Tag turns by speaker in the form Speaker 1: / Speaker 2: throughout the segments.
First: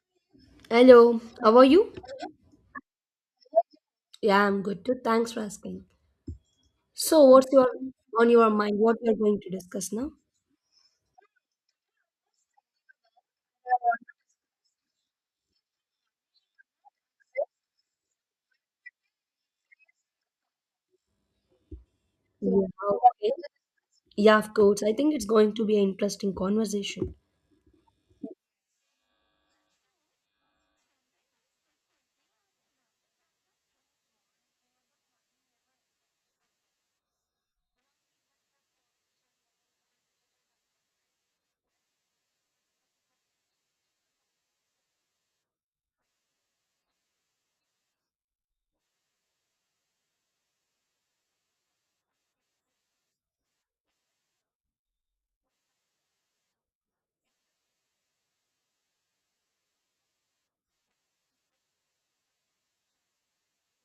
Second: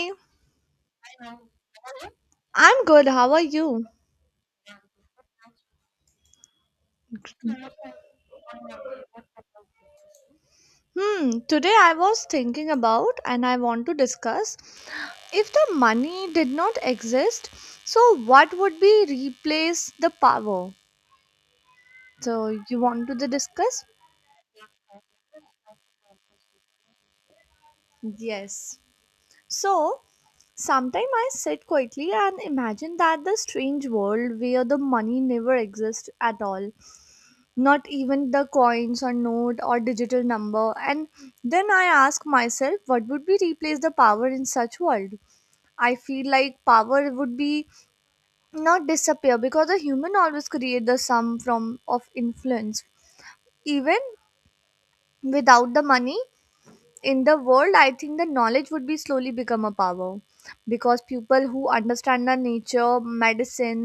Speaker 1: Hey,
Speaker 2: Hello, how are you?
Speaker 1: I'm good. How are you?
Speaker 2: Yeah, I'm good too. Thanks for asking. So, what's your on your mind? What we are going to discuss now?
Speaker 1: Today I was thinking about and I want to discuss if the money did not exist, so what would be replace the power? So
Speaker 2: Yeah,
Speaker 1: you want to the
Speaker 2: okay.
Speaker 1: discuss?
Speaker 2: Yeah, of course. I think it's going to be an interesting conversation.
Speaker 1: Yes. So sometime I sit quietly and imagine that the strange world where the money never exists at all. Not even the coins or note or digital number, and then I ask myself what would be replace the power in such world. I feel like power would be not disappear because a human always create the sum from of influence, even without the money. In the world I think the knowledge would be slowly become a power, because people who understand the nature medicine,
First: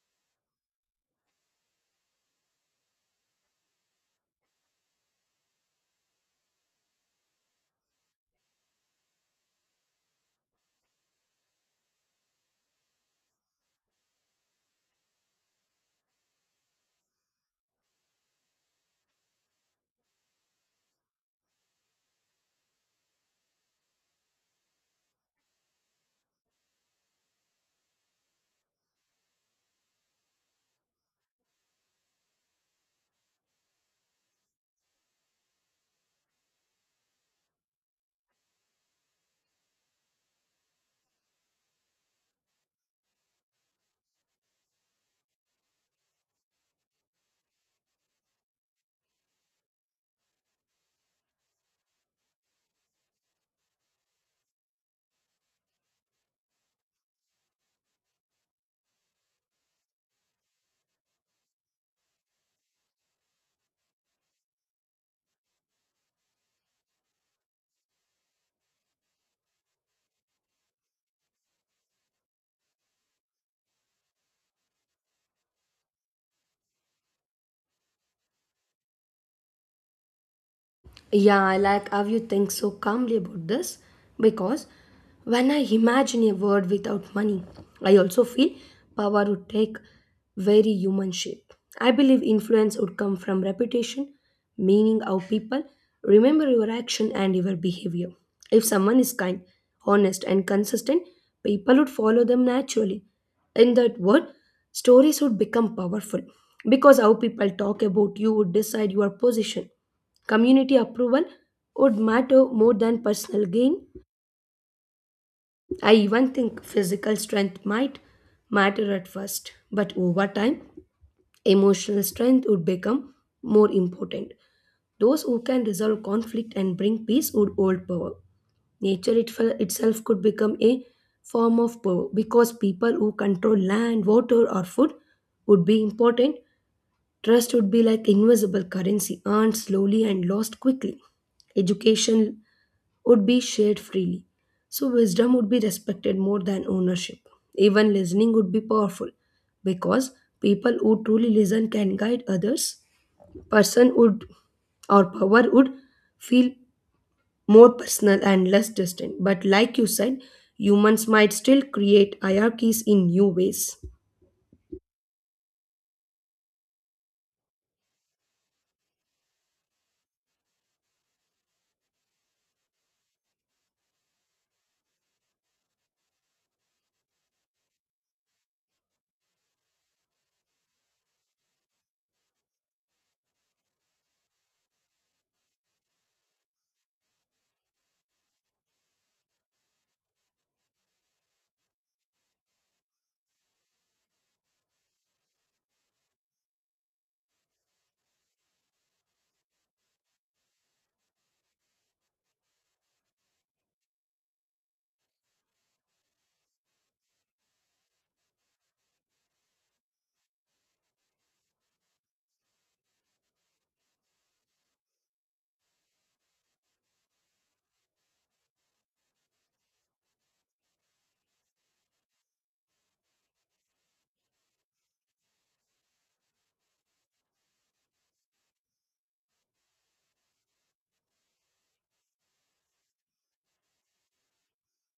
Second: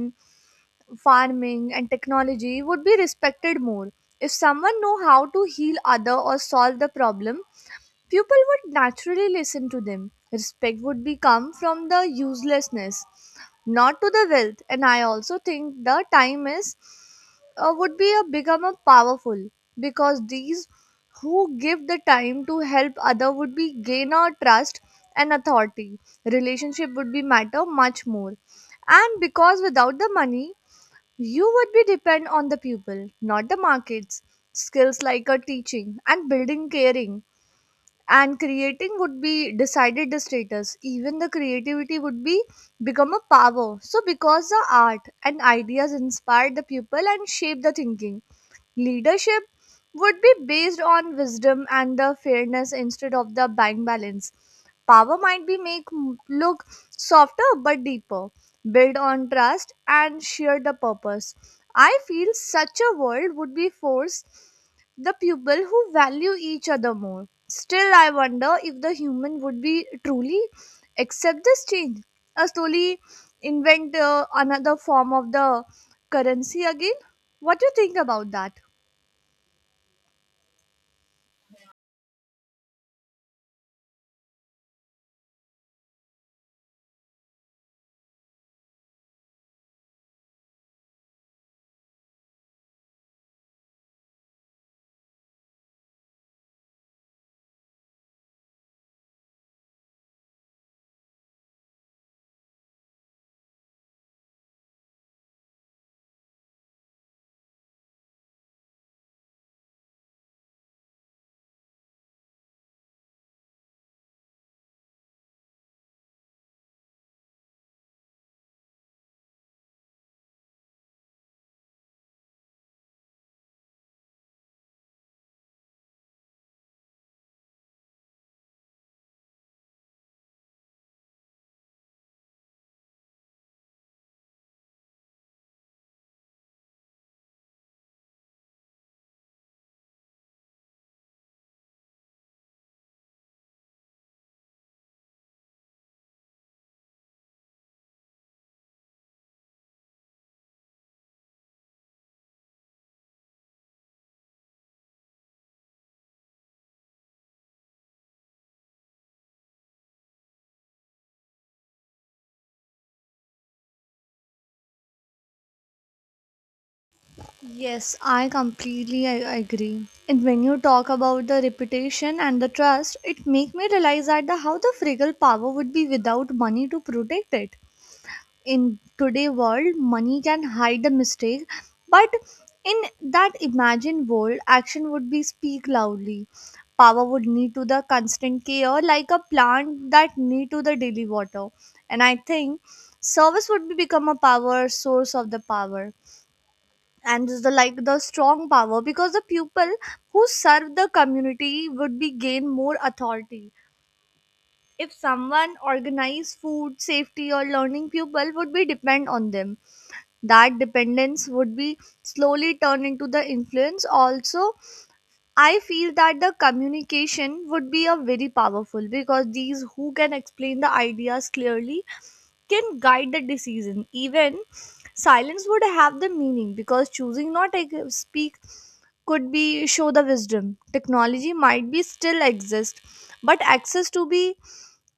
Speaker 1: farming and technology would be respected more. If someone know how to heal other or solve the problem, people would naturally listen to them. Respect would become from the uselessness, not to the wealth. And I also think the time is, would be a become a powerful because these who give the time to help other would be gain a trust and authority. Relationship would be matter much more, and because without the money you would be depend on the people, not the markets. Skills like a teaching and building caring and creating would be decided the status. Even the creativity would be become a power. So because the art and ideas inspire the people and shape the thinking, leadership would be based on wisdom and the fairness instead of the bank balance. Power might be make look softer but deeper, build on trust and share the purpose. I feel such a world would be forced the people who value each other more. Still, I wonder if the human would be truly accept this change, or slowly invent another form of the currency again. What do you think about that?
Speaker 2: Yeah, I like how you think so calmly about this because when I imagine a world without money, I also feel power would take very human shape. I believe influence would come from reputation, meaning how people remember your action and your behavior. If someone is kind, honest, and consistent, people would follow them naturally. In that world, stories would become powerful because how people talk about you would decide your position. Community approval would matter more than personal gain. I even think physical strength might matter at first, but over time, emotional strength would become more important. Those who can resolve conflict and bring peace would hold power. Nature itself could become a form of power because people who control land, water, or food would be important. Trust would be like invisible currency earned slowly and lost quickly. Education would be shared freely. So, wisdom would be respected more than ownership. Even listening would be powerful because people who truly listen can guide others. Person would or Power would feel more personal and less distant. But, like you said, humans might still create hierarchies in new ways.
Speaker 1: Yes, I completely I agree. And when you talk about the reputation and the trust, it make me realize how the fragile power would be without money to protect it. In today world, money can hide the mistake, but in that imagined world, action would be speak loudly. Power would need to the constant care, like a plant that need to the daily water. And I think service would be become a power source of the power, and is the like the strong power because the people who serve the community would be gain more authority. If someone organize food safety or learning, people would be depend on them. That dependence would be slowly turn into the influence also. I feel that the communication would be a very powerful because these who can explain the ideas clearly can guide the decision. Even silence would have the meaning because choosing not to speak could be show the wisdom. Technology might be still exist, but access to be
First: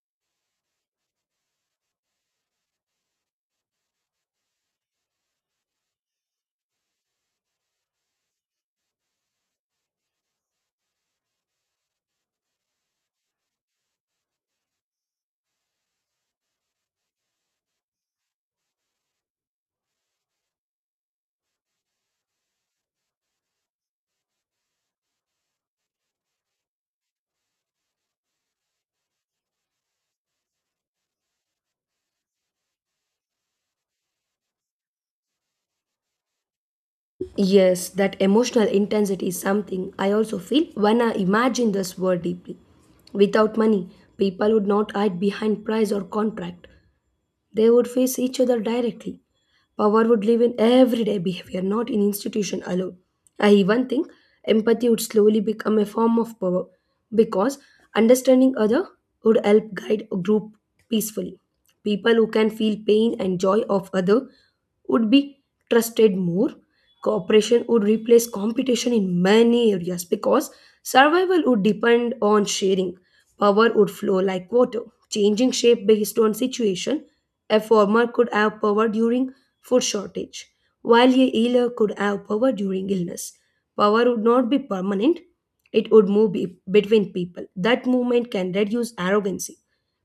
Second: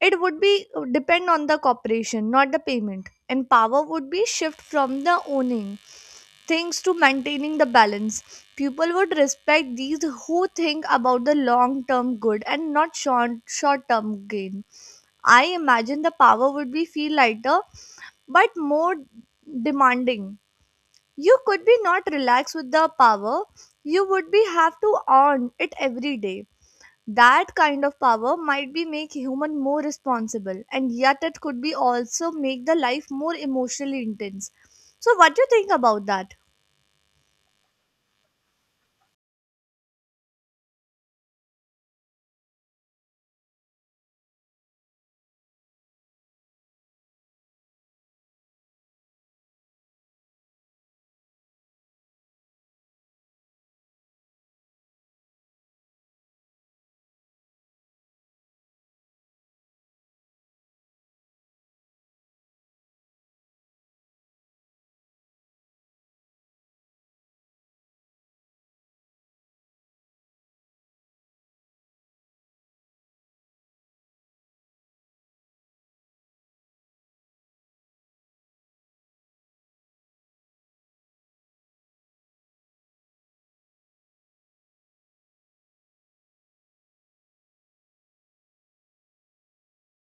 Speaker 1: it would be, depend on the cooperation, not the payment. And power would be shift from the owning things to maintaining the balance. People would respect these who think about the long term good and not short term gain. I imagine the power would be feel lighter but more demanding. You could be not relaxed with the power, you would be have to earn it every day. That kind of power might be make human more responsible, and yet it could be also make the life more emotionally intense. So what do you think about that?
Speaker 2: Yes, that emotional intensity is something I also feel when I imagine this word deeply. Without money, people would not hide behind price or contract. They would face each other directly. Power would live in everyday behavior, not in institution alone. I even think empathy would slowly become a form of power because understanding other would help guide a group peacefully. People who can feel pain and joy of other would be trusted more. Cooperation would replace competition in many areas because survival would depend on sharing. Power would flow like water, changing shape based on situation. A farmer could have power during food shortage, while a healer could have power during illness. Power would not be permanent, it would between people. That movement can reduce arrogancy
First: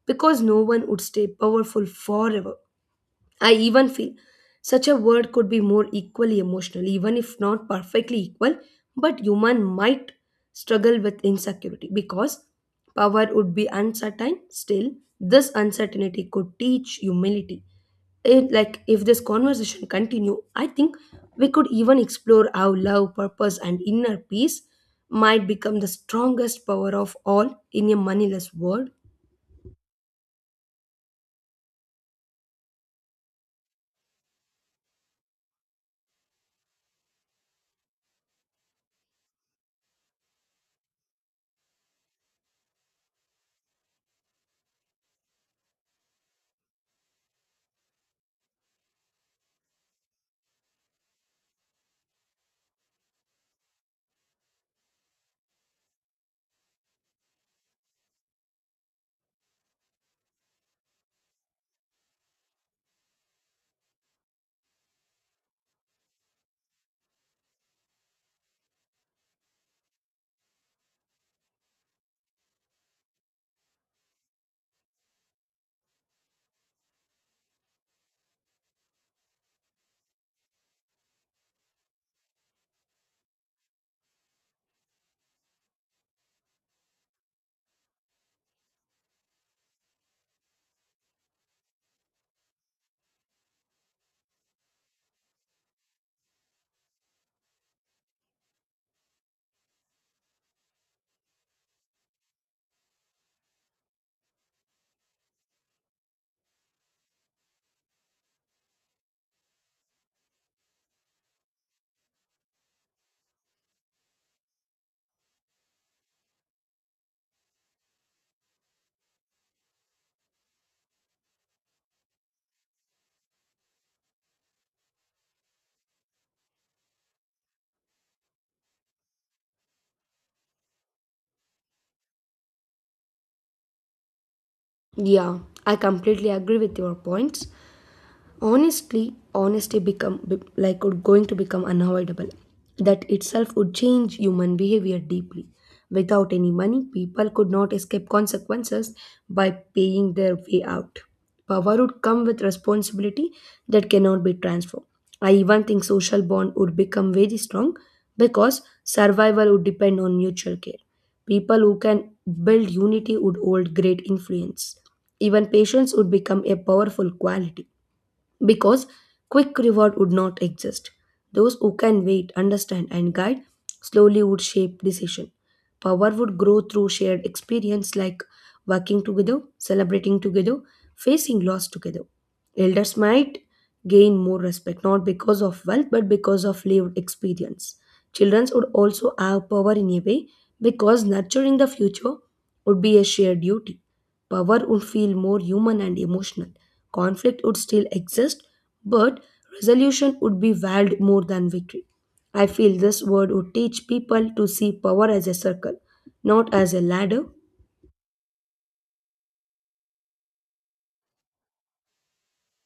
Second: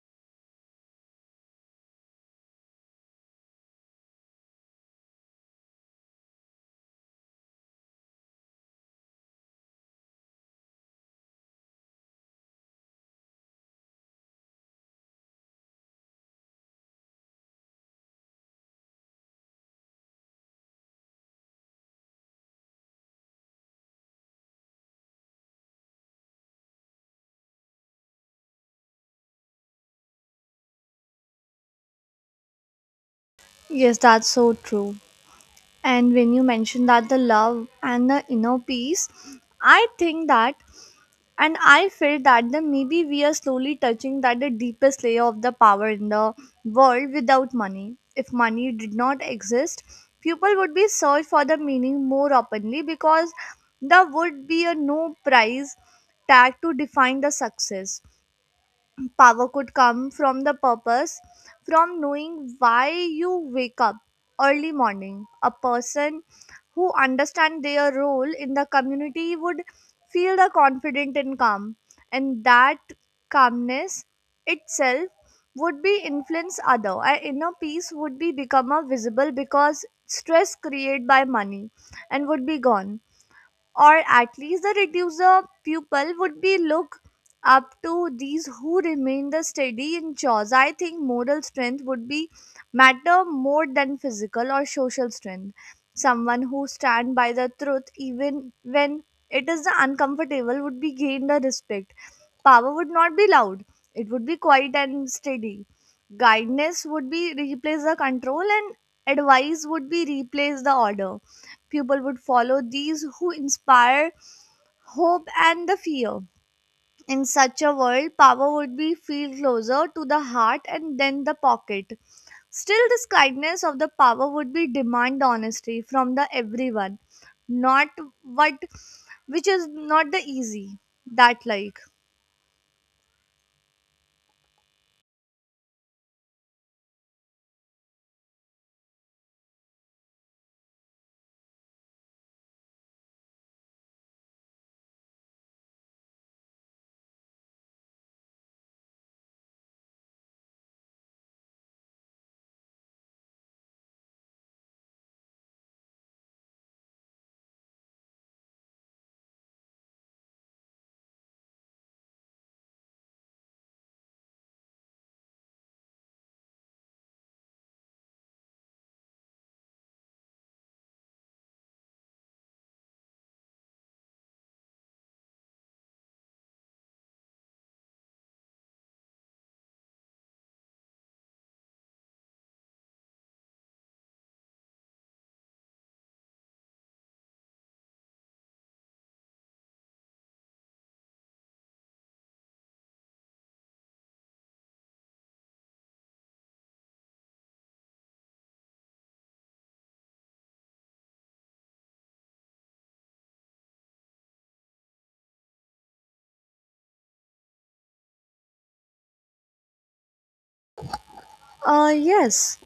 Speaker 2: because no one would stay powerful forever. I even feel such a word could be more equally emotional, even if not perfectly equal, but human might struggle with insecurity because power would be uncertain. Still, this uncertainty could teach humility. It, like if this conversation continue, I think we could even explore how love, purpose, and inner peace might become the strongest power of all in a moneyless world.
Speaker 1: Yes, that's so true. And when you mentioned that the love and the inner peace, I think that, and I felt that the maybe we are slowly touching that the deepest layer of the power in the world without money. If money did not exist, people would be search for the meaning more openly because there would be a no price tag to define the success. Power could come from the purpose, from knowing why you wake up early morning. A person who understands their role in the community would feel the confident and calm, and that calmness itself would be influence other. Our inner peace would be become a visible because stress created by money, and would be gone, or at least the reducer pupil would be look up to these who remain the steady in chores. I think moral strength would be matter more than physical or social strength. Someone who stand by the truth, even when it is the uncomfortable, would be gained the respect. Power would not be loud. It would be quiet and steady. Guidance would be replace the control, and advice would be replace the order. People would follow these who inspire hope and the fear. In such a world, power would be feel closer to the heart and then the pocket. Still, this kindness of the power would be demand honesty from the everyone, not what, which is not the easy that like.
Speaker 2: Yeah, I completely agree with your points. Honestly, honesty become be- like would going to become unavoidable. That itself would change human behavior deeply. Without any money, people could not escape consequences by paying their way out. Power would come with responsibility that cannot be transformed. I even think social bond would become very strong because survival would depend on mutual care. People who can build unity would hold great influence. Even patience would become a powerful quality because quick reward would not exist. Those who can wait, understand, and guide slowly would shape decision. Power would grow through shared experience like working together, celebrating together, facing loss together. Elders might gain more respect not because of wealth but because of lived experience. Children would also have power in a way because nurturing the future would be a shared duty. Power would feel more human and emotional. Conflict would still exist, but resolution would be valued more than victory. I feel this word would teach people to see power as a circle, not as a ladder.
Speaker 1: Yes.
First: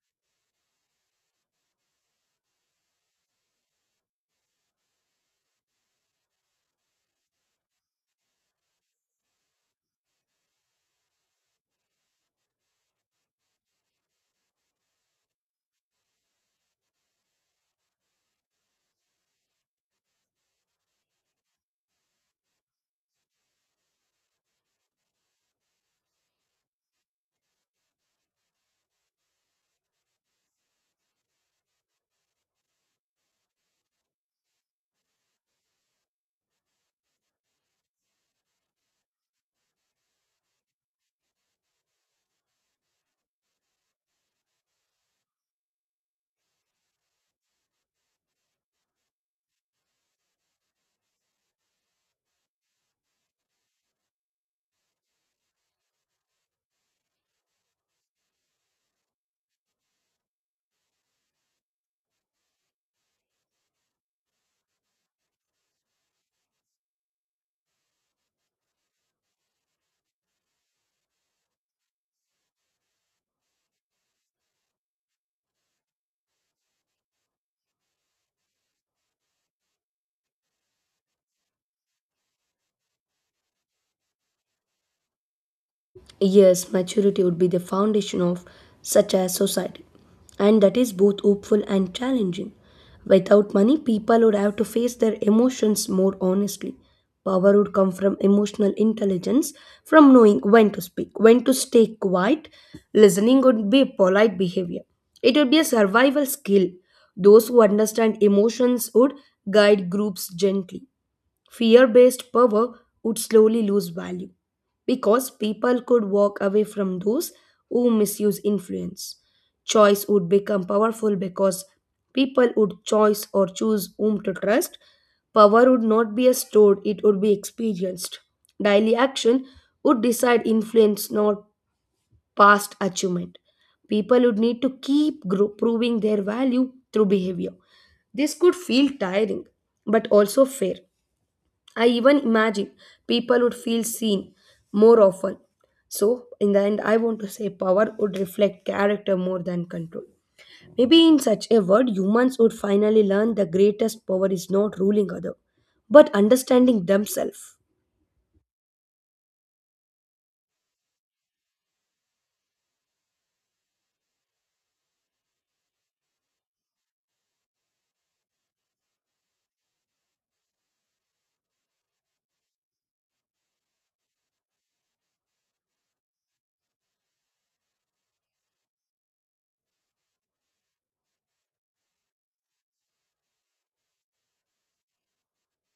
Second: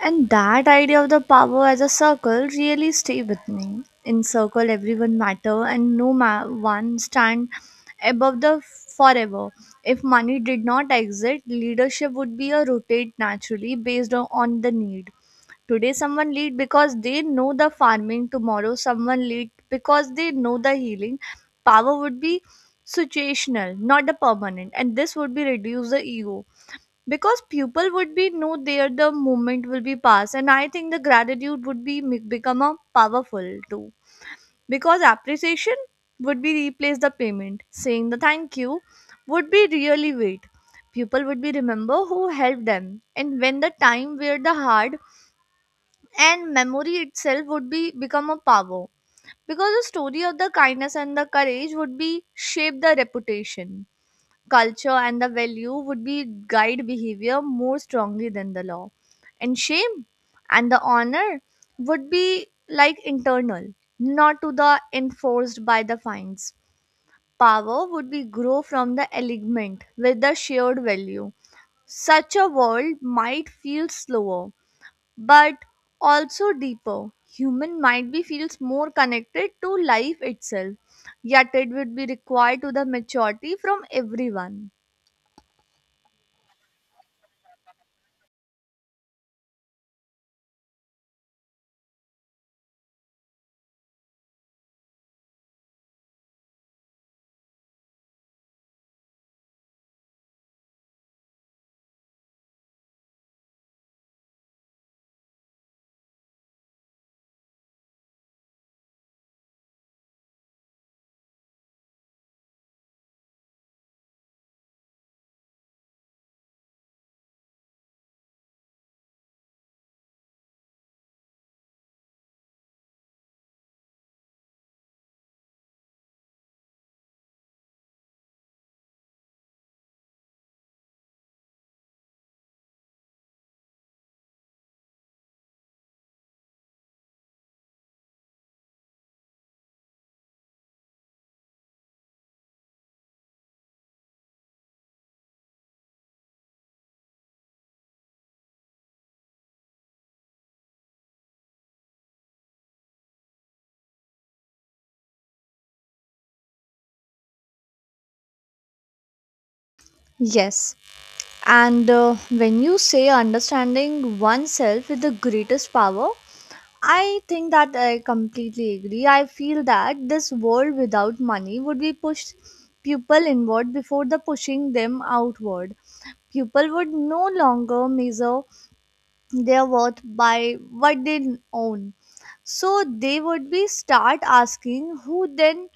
Speaker 1: And that idea of the power as a circle really stay with me. In circle, everyone matter and no one stand above the forever. If money did not exist, leadership would be a rotate naturally based on the need. Today, someone lead because they know the farming. Tomorrow, someone lead because they know the healing. Power would be situational, not the permanent, and this would be reduce the ego because people would be know there the moment will be passed. And I think the gratitude would be become a powerful too, because appreciation would be replace the payment. Saying the thank you would be really wait. People would be remember who helped them, and when the time where the hard. And memory itself would be become a power, because the story of the kindness and the courage would be shape the reputation. Culture and the value would be guide behavior more strongly than the law, and shame and the honor would be like internal, not to the enforced by the fines. Power would be grow from the alignment with the shared value. Such a world might feel slower, but also deeper. Human might be feels more connected to life itself, yet it would be required to the maturity from everyone.
Speaker 2: Yes, maturity would be the foundation of such a society, and that is both hopeful and challenging. Without money, people would have to face their emotions more honestly. Power would come from emotional intelligence, from knowing when to speak, when to stay quiet. Listening would be polite behavior. It would be a survival skill. Those who understand emotions would guide groups gently. Fear based power would slowly lose value because people could walk away from those who misuse influence. Choice would become powerful because people would choose or choose whom to trust. Power would not be stored, it would be experienced. Daily action would decide influence, not past achievement. People would need to keep proving their value through behavior. This could feel tiring, but also fair. I even imagine people would feel seen more often. So, in the end, I want to say power would reflect character more than control. Maybe in such a world, humans would finally learn the greatest power is not ruling other, but understanding themselves.
Speaker 1: Yes. And when you say understanding oneself is the greatest power, I think that I completely agree. I feel that this world without money would be pushed people inward before the pushing them outward. People would no longer measure their worth by what they own. So they would be start asking who then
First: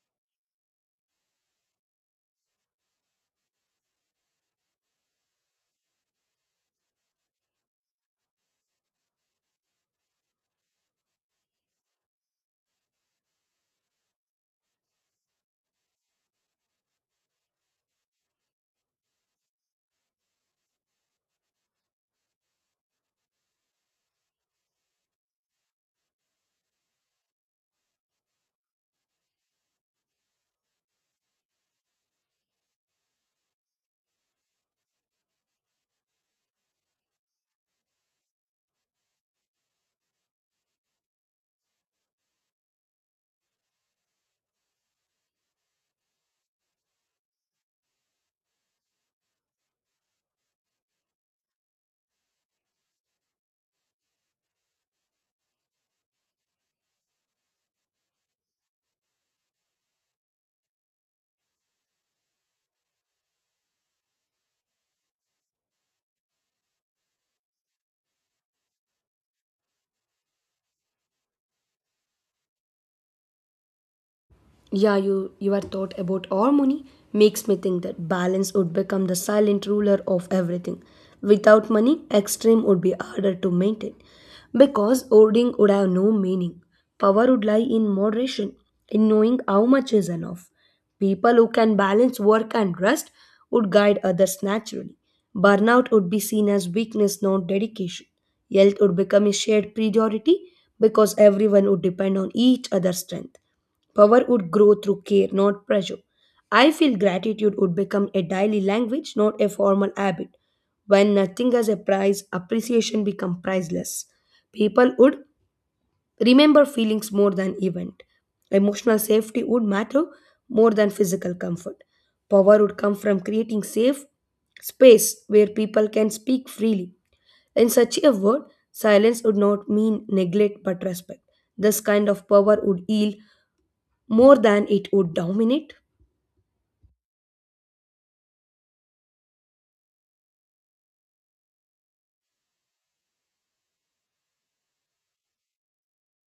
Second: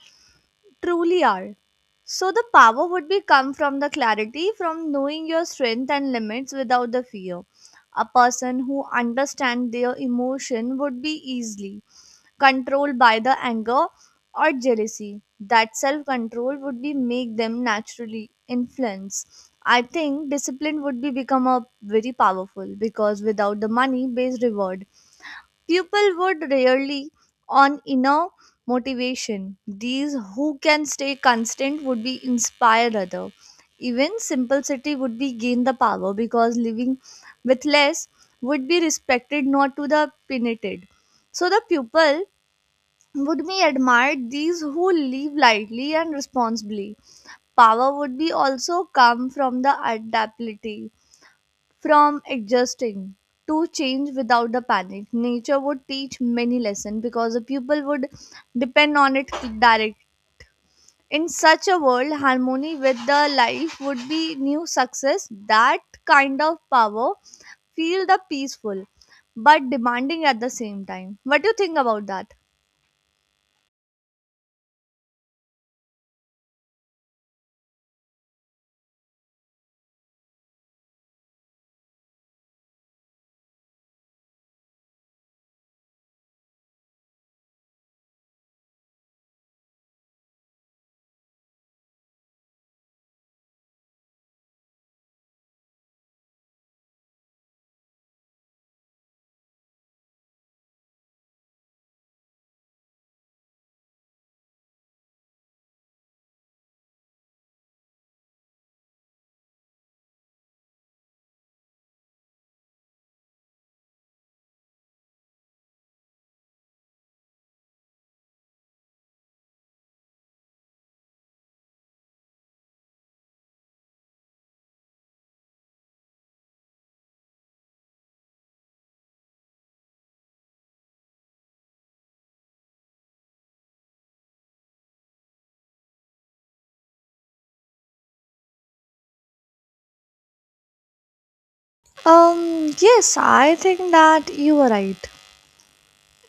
Speaker 1: truly are. So the power would be come from the clarity, from knowing your strength and limits without the fear. A person who understands their emotion would be easily controlled by the anger or jealousy. That self-control would be make them naturally influence. I think discipline would be become a very powerful, because without the money based reward, people would rarely on inner motivation. These who can stay constant would be inspire other. Even simplicity would be gain the power, because living with less would be respected, not to the penitent. So the people would be admired these who live lightly and responsibly. Power would be also come from the adaptability. From adjusting to change without the panic, nature would teach many lessons because the pupil would depend on it direct. In such a world, harmony with the life would be new success. That kind of power feel the peaceful but demanding at the same time. What do you think about that?
Speaker 2: Yeah, you are thought about harmony makes me think that balance would become the silent ruler of everything. Without money, extreme would be harder to maintain because hoarding would have no meaning. Power would lie in moderation, in knowing how much is enough. People who can balance work and rest would guide others naturally. Burnout would be seen as weakness, not dedication. Health would become a shared priority because everyone would depend on each other's strength. Power would grow through care, not pressure. I feel gratitude would become a daily language, not a formal habit. When nothing has a price, appreciation becomes priceless. People would remember feelings more than event. Emotional safety would matter more than physical comfort. Power would come from creating safe space where people can speak freely. In such a world, silence would not mean neglect but respect. This kind of power would heal more than it would dominate.
Speaker 1: Yes, I think that you are right.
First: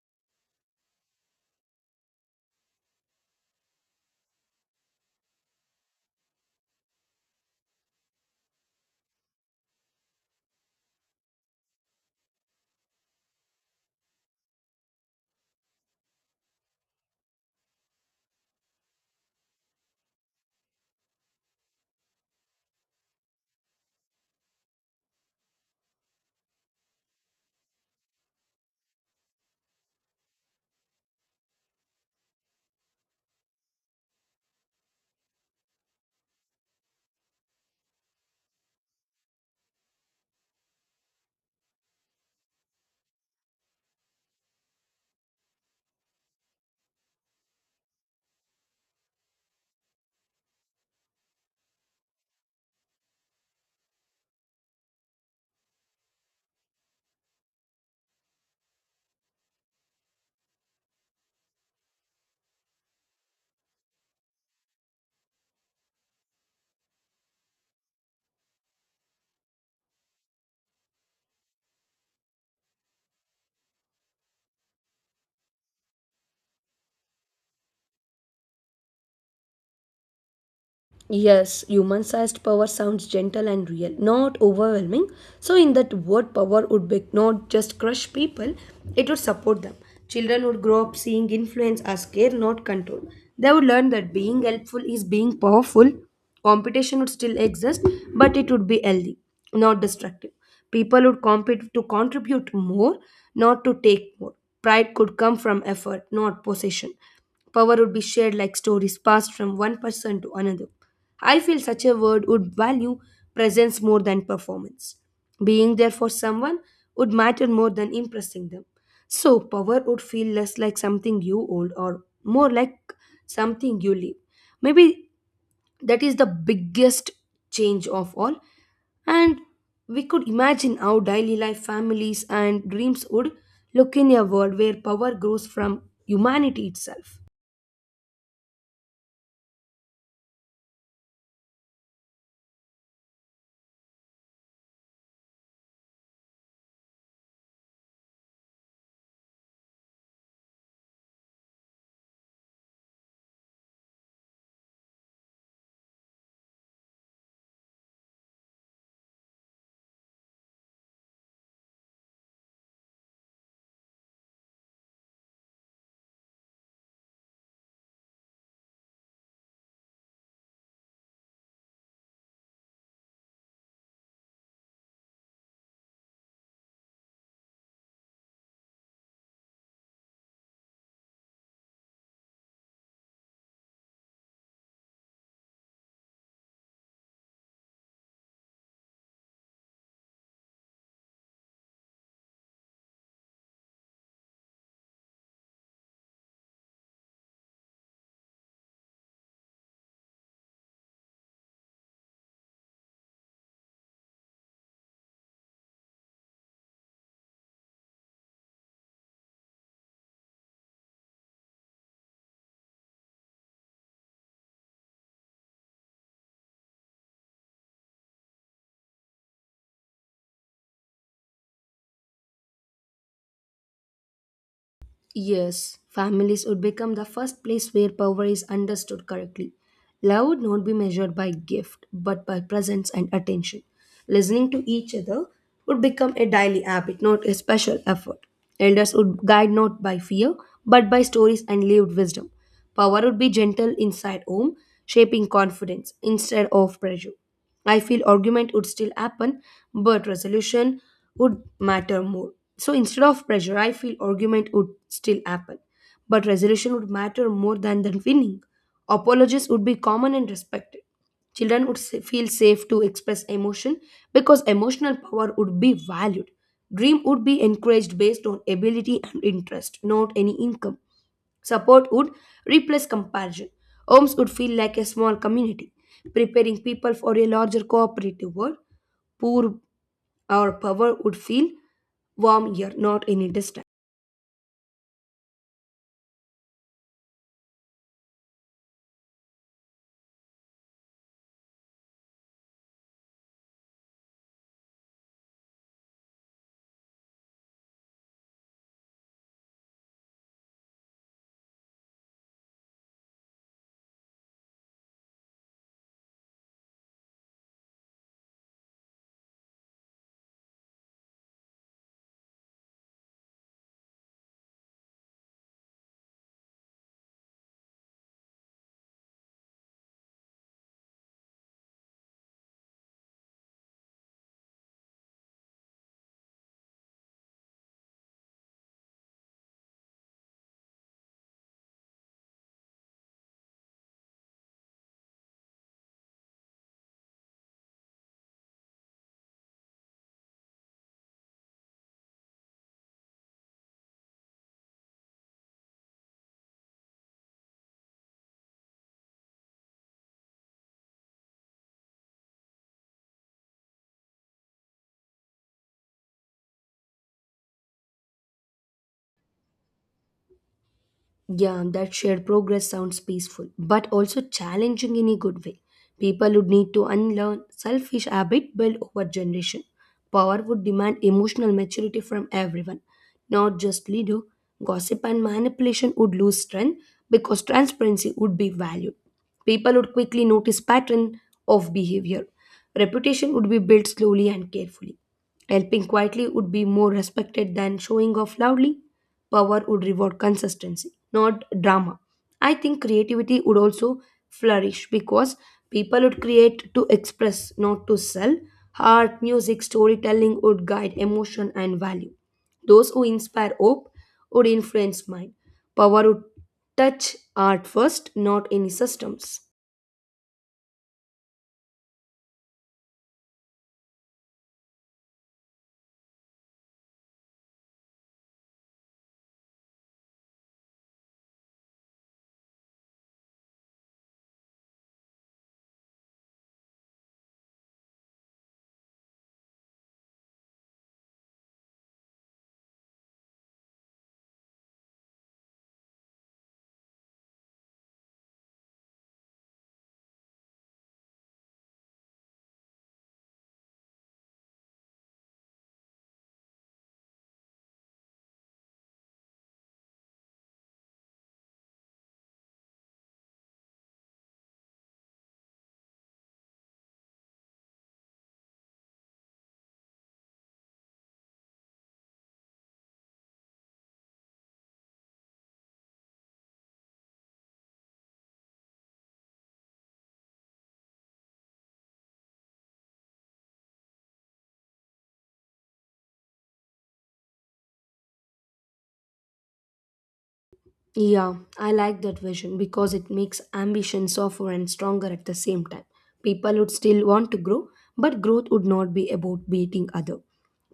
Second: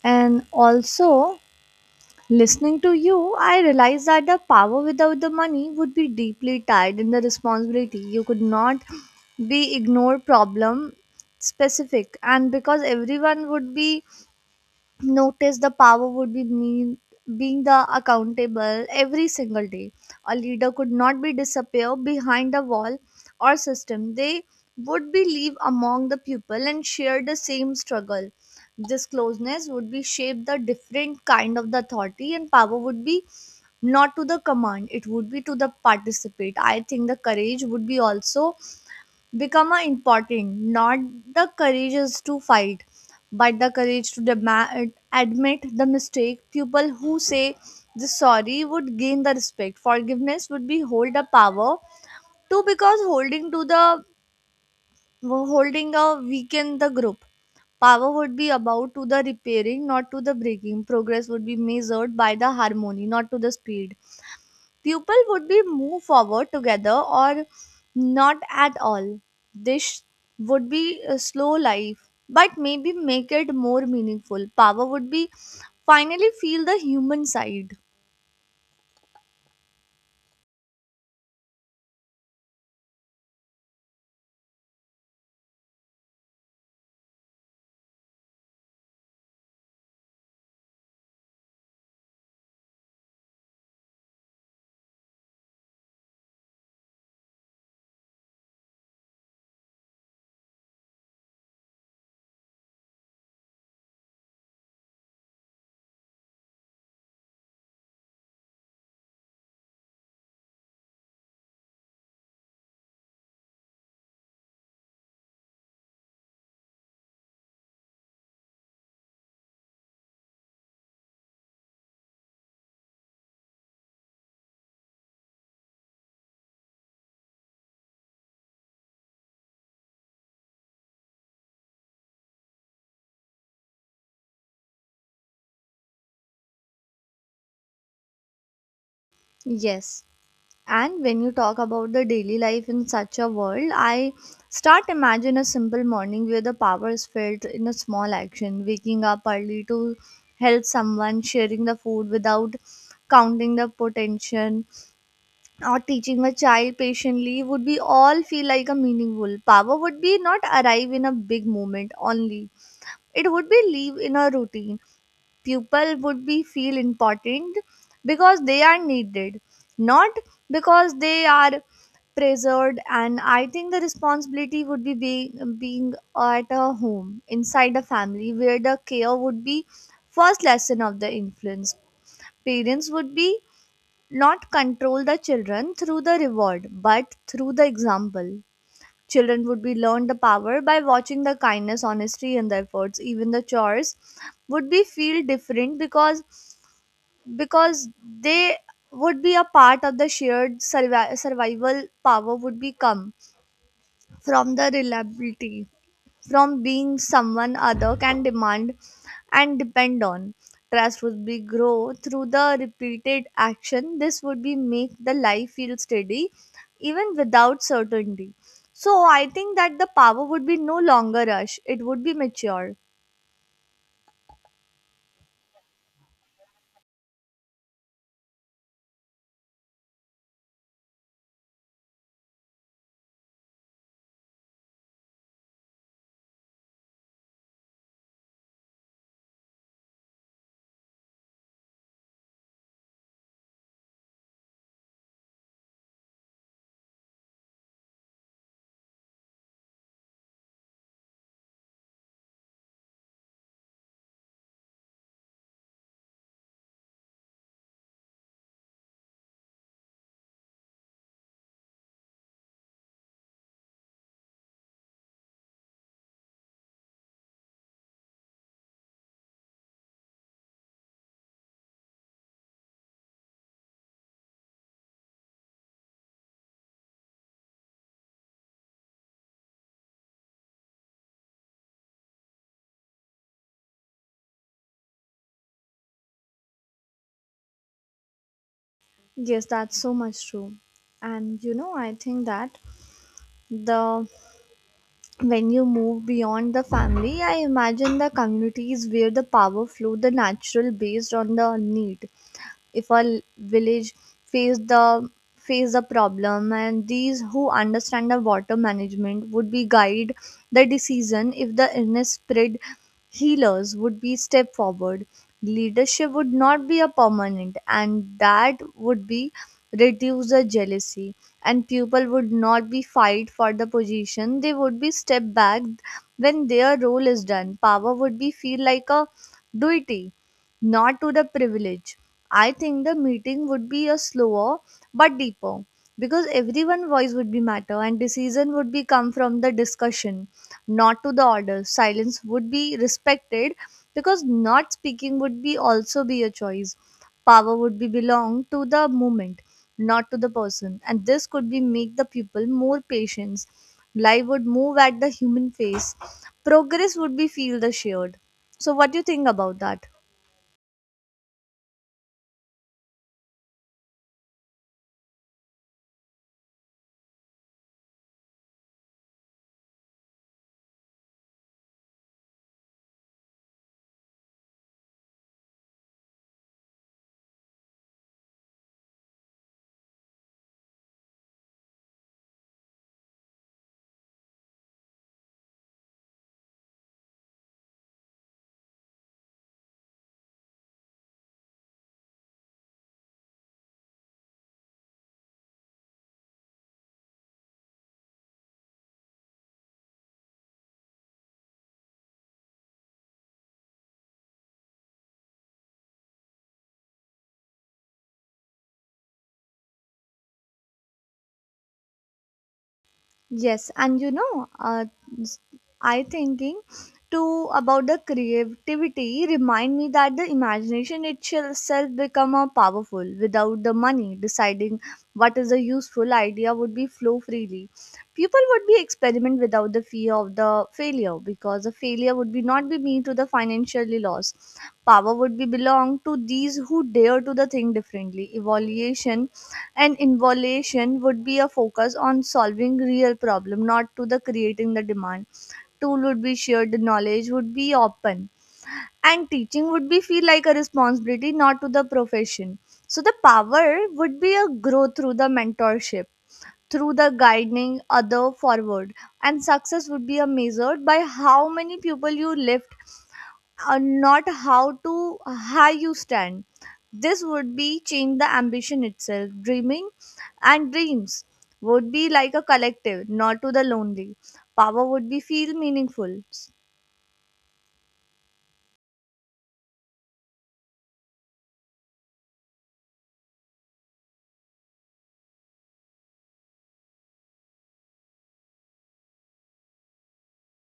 Speaker 1: And also, listening to you, I realized that the power without the money would be deeply tied in the responsibility. You could not be ignored. Problem specific, and because everyone would be notice, the power would be mean being the accountable every single day. A leader could not be disappear behind a wall or system. They would be live among the people and share the same struggle. This closeness would be shape the different kind of the authority, and power would be not to the command, it would be to the participate. I think the courage would be also become a important, not the courage to fight, but the courage to demand admit the mistake. People who say the sorry would gain the respect. Forgiveness would be hold the power too, because holding a weaken the group. Power would be about to the repairing, not to the breaking. Progress would be measured by the harmony, not to the speed. People would be move forward together or not at all. This would be a slow life, but maybe make it more meaningful. Power would be finally feel the human side.
Speaker 2: Yes, human sized power sounds gentle and real, not overwhelming. So, in that word, power would be not just crush people, it would support them. Children would grow up seeing influence as care, not control. They would learn that being helpful is being powerful. Competition would still exist, but it would be healthy, not destructive. People would compete to contribute more, not to take more. Pride could come from effort, not possession. Power would be shared like stories passed from one person to another. I feel such a word would value presence more than performance. Being there for someone would matter more than impressing them. So, power would feel less like something you hold or more like something you live. Maybe that is the biggest change of all. And we could imagine how daily life, families, and dreams would look in a world where power grows from humanity itself.
Speaker 1: Yes. And when you talk about the daily life in such a world, I start imagine a simple morning where the power is felt in a small action, waking up early to help someone, sharing the food without counting the potential, or teaching a child patiently would be all feel like a meaningful power would be not arrive in a big moment only, it would be live in a routine. People would be feel important because they are needed, not because they are preserved. And I think the responsibility would be being at a home inside a family where the care would be first lesson of the influence. Parents would be not control the children through the reward but through the example. Children would be learned the power by watching the kindness, honesty and the efforts. Even the chores would be feel different because they would be a part of the shared survival. Power would become from the reliability, from being someone other can demand and depend on. Trust would be grow through the repeated action. This would be make the life feel steady even without certainty. So I think that the power would be no longer rush. It would be mature.
Speaker 2: Yes, families would become the first place where power is understood correctly. Love would not be measured by gift, but by presence and attention. Listening to each other would become a daily habit, not a special effort. Elders would guide not by fear, but by stories and lived wisdom. Power would be gentle inside home, shaping confidence instead of pressure. I feel argument would still happen, but resolution would matter more. So instead of pressure, I feel argument would still happen, but resolution would matter more than the winning. Apologies would be common and respected. Children would feel safe to express emotion because emotional power would be valued. Dream would be encouraged based on ability and interest, not any income. Support would replace comparison. Homes would feel like a small community, preparing people for a larger cooperative world. Poor or Power would feel warm here, not any distance.
Speaker 1: Yes, that's so much true. And you know, I think that the when you move beyond the family, I imagine the communities where the power flow the natural based on the need. If village face the face the problem, and these who understand the water management would be guide the decision. If the illness spread, healers would be step forward. Leadership would not be a permanent, and that would be reduce the jealousy, and people would not be fight for the position. They would be step back when their role is done. Power would be feel like a duty, not to the privilege. I think the meeting would be a slower but deeper, because everyone voice would be matter and decision would be come from the discussion, not to the order. Silence would be respected because not speaking would be also be a choice. Power would be belong to the movement, not to the person. And this could be make the people more patient. Life would move at the human face. Progress would be feel the shared. So what do you think about that?
Speaker 2: Yeah, that shared progress sounds peaceful, but also challenging in a good way. People would need to unlearn selfish habit built over generation. Power would demand emotional maturity from everyone, not just leader. Gossip and manipulation would lose strength because transparency would be valued. People would quickly notice pattern of behavior. Reputation would be built slowly and carefully. Helping quietly would be more respected than showing off loudly. Power would reward consistency, not drama. I think creativity would also flourish because people would create to express, not to sell. Art, music, storytelling would guide emotion and value. Those who inspire hope would influence mind. Power would touch art first, not any systems.
Speaker 1: Yes, and you know, I thinking too about the creativity remind me that the imagination itself become a powerful without the money deciding what is a useful idea. Would be flow freely. People would be experiment without the fear of the failure, because the failure would be not be mean to the financially loss. Power would be belong to these who dare to the think differently. Evaluation and involution would be a focus on solving real problem, not to the creating the demand. Tool would be shared, the knowledge would be open, and teaching would be feel like a responsibility, not to the profession. So the power would be a growth through the mentorship, through the guiding other forward. And success would be a measured by how many people you lift, and not how to high you stand. This would be change the ambition itself. Dreaming and dreams would be like a collective, not to the lonely. Power would be feel meaningful.
Speaker 2: Yeah, I like that vision because it makes ambition softer and stronger at the same time. People would still want to grow, but growth would not be about beating other.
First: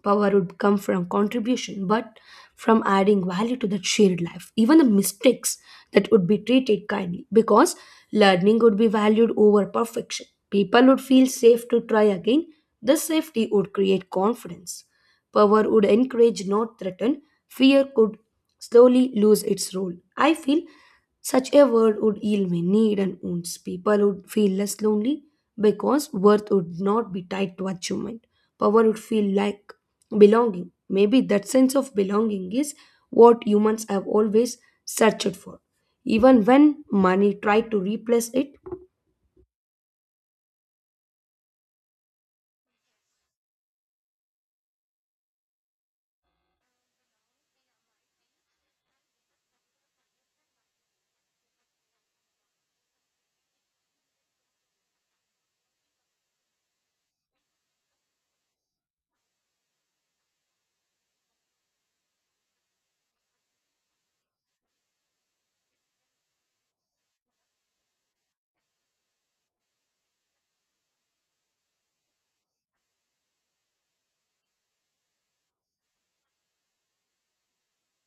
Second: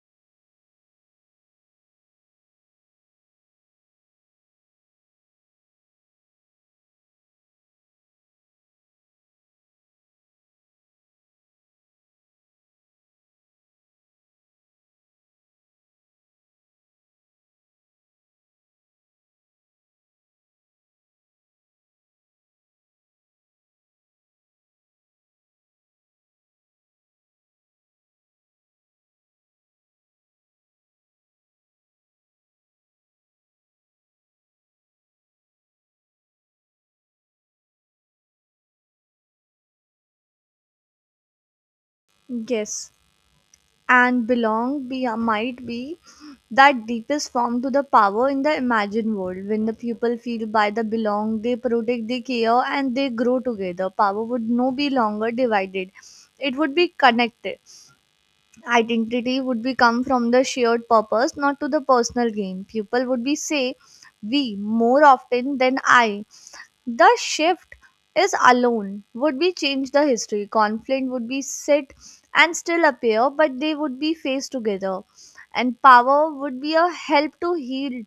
Speaker 2: Power would come from contribution, but from adding value to that shared life. Even the mistakes that would be treated kindly because learning would be valued over perfection. People would feel safe to try again. This safety would create confidence. Power would encourage, not threaten. Fear could slowly lose its role. I feel such a world would heal many hidden wounds. People would feel less lonely because worth would not be tied to achievement. Power would feel like belonging. Maybe that sense of belonging is what humans have always searched for. Even when money tried to replace it,
Speaker 1: Yes, and belong be might be that deepest form to the power in the imagined world. When the people feel by the belong, they protect, they care, and they grow together. Power would no be longer divided; it would be connected. Identity would be come from the shared purpose, not to the personal gain. People would be say, "We," more often than "I." The shift is alone would be change the history. Conflict would be sit and still appear, but they would be faced together, and power would be a help to heal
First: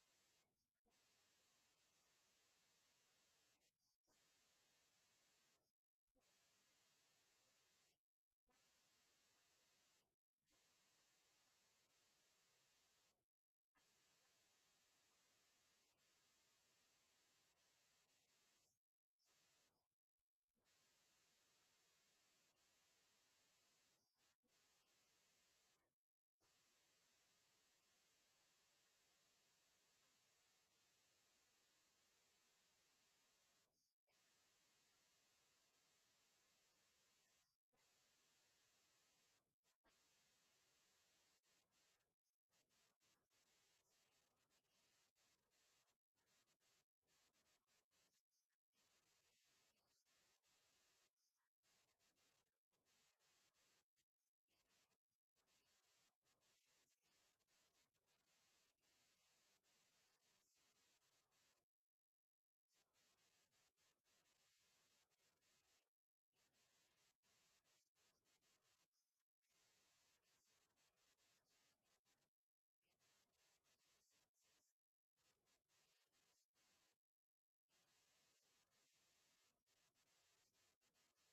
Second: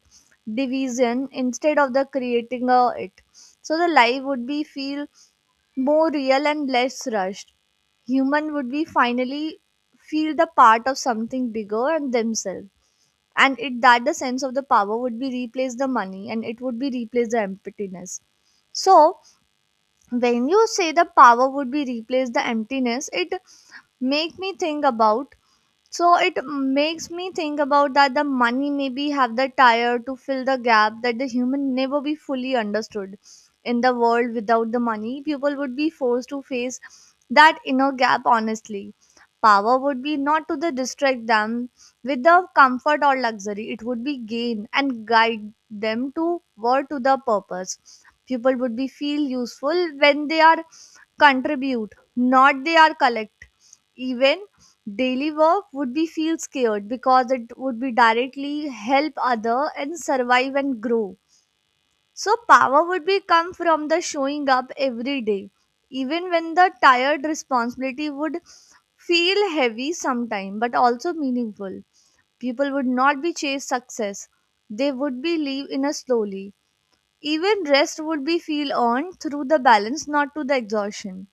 Speaker 1: division instead of the creating a it. So the life would be feel more real and less rushed. Human would be finally feel the part of something bigger and themselves. And it that the sense of the power would be replace the money, and it would be replace the emptiness. So when you say the power would be replace the emptiness, it make me think about, it makes me think about that the money maybe have the tire to fill the gap that the human never be fully understood. In the world without the money, people would be forced to face that inner gap honestly. Power would be not to the distract them with the comfort or luxury. It would be gain and guide them to toward to the purpose. People would be feel useful when they are contribute, not they are collect. Even daily work would be feel scared because it would be directly help other and survive and grow. So power would be come from the showing up every day. Even when the tired, responsibility would feel heavy sometime but also meaningful. People would not be chase success. They would be live in a slowly. Even rest would be feel earned through the balance, not to the exhaustion.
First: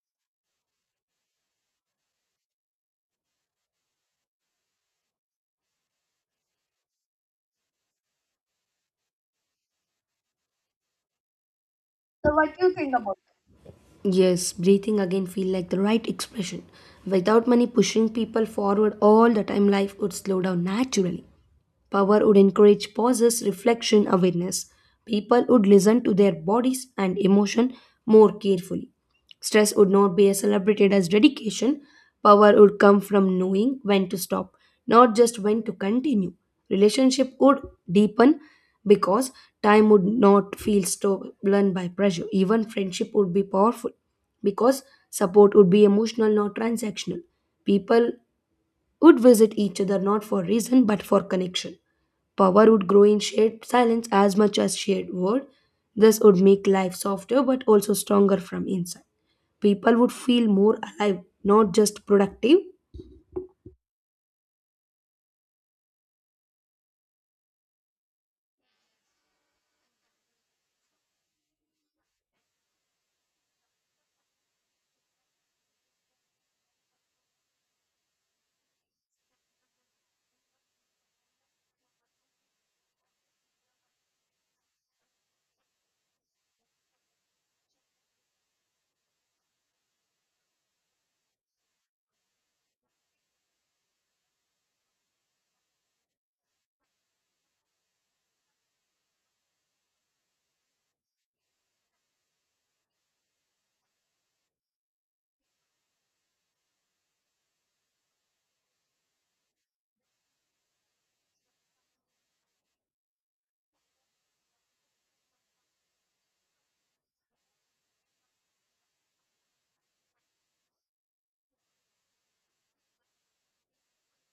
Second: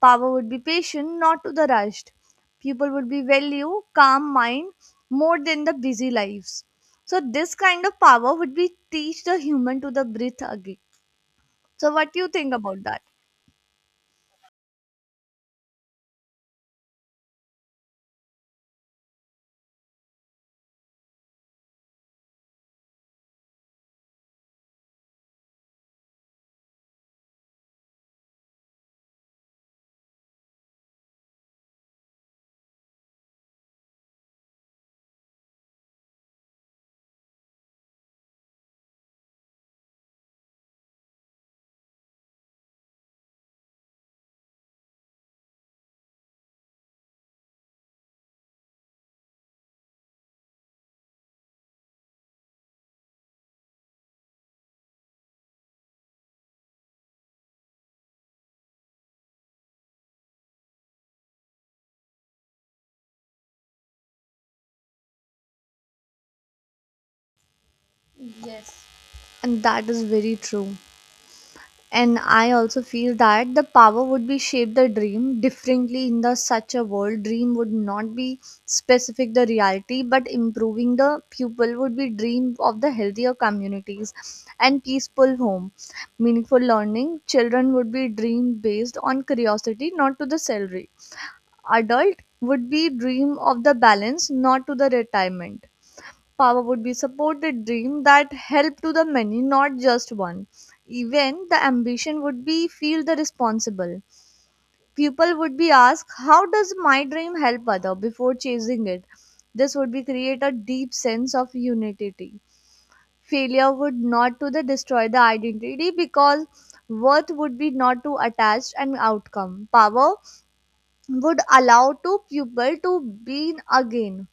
Speaker 1: Power would be patient, not to the rushed. People would be value, calm mind more than the busy lives. So this kind of power would be teach the human to the breathe again. So what do you think about that?
Speaker 2: yes, breathing again feel like the right expression. Without money pushing people forward all the time, life would slow down naturally. Power would encourage pauses, reflection, awareness. People would listen to their bodies and emotion more carefully. Stress would not be as celebrated as dedication. Power would come from knowing when to stop, not just when to continue. Relationship would deepen because time would not feel stolen by pressure. Even friendship would be powerful because support would be emotional, not transactional. People would visit each other not for reason but for connection. Power would grow in shared silence as much as shared word. This would make life softer but also stronger from inside. People would feel more alive, not just productive.
Speaker 1: Yes. And that is very true. And I also feel that the power would be shape the dream differently in the such a world. Dream would not be specific the reality but improving. The pupil would be dream of the healthier communities and peaceful home, meaningful learning. Children would be dream based on curiosity, not to the salary. Adult would be dream of the balance, not to the retirement. Power would be support the dream that help to the many, not just one. Even the ambition would be feel the responsible. People would be asked how does my dream help other before chasing it. This would be create a deep sense of unity. Failure would not to the destroy the identity because worth would be not to attach an outcome. Power would allow to people to be again.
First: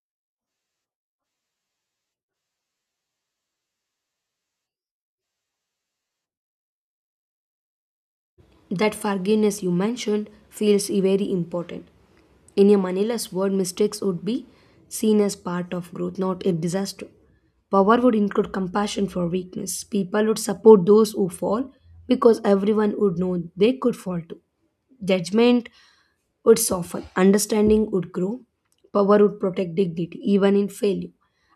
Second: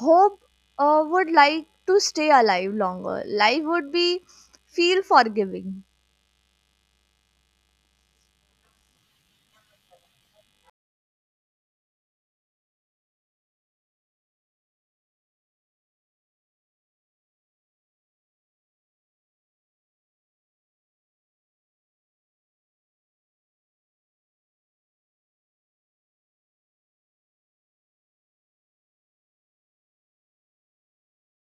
Speaker 1: Hope would like to stay alive longer. Life would be feel forgiving.
Speaker 2: That forgiveness you mentioned feels very important. In a Manila's world, mistakes would be seen as part of growth, not a disaster. Power would include compassion for weakness. People would support those who fall because everyone would know they could fall too. Judgment would soften, understanding would grow, power would protect dignity, even in failure.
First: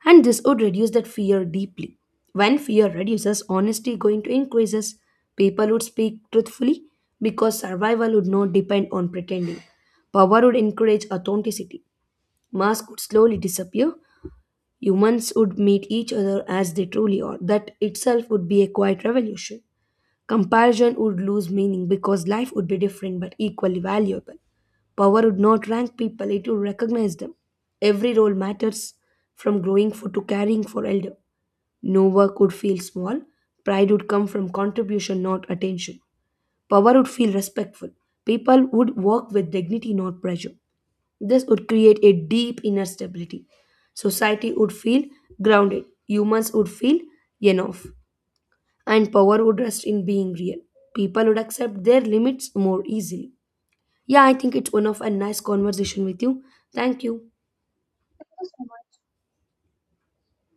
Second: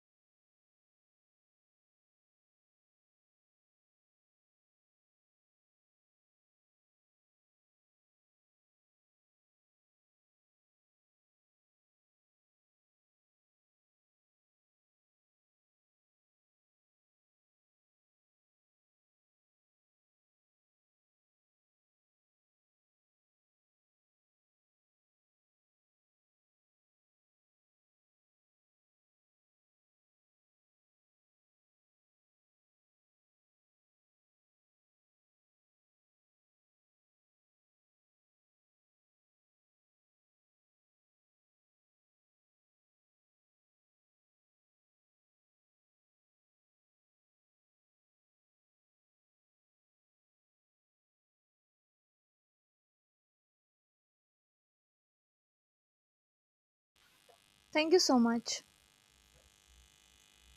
Speaker 2: And this would reduce that fear deeply. When fear reduces, honesty going to increases. People would speak truthfully because survival would not depend on pretending. Power would encourage authenticity. Mask would slowly disappear. Humans would meet each other as they truly are. That itself would be a quiet revolution. Comparison would lose meaning because life would be different but equally valuable. Power would not rank people, it would recognize them. Every role matters, from growing for to caring for elder. No work would feel small. Pride would come from contribution, not attention. Power would feel respectful. People would work with dignity, not pressure. This would create a deep inner stability. Society would feel grounded. Humans would feel enough and power would rest in being real. People would accept their limits more easily. Yeah, I think it's one of a nice conversation with you. Thank you.
Speaker 1: Thank you so much.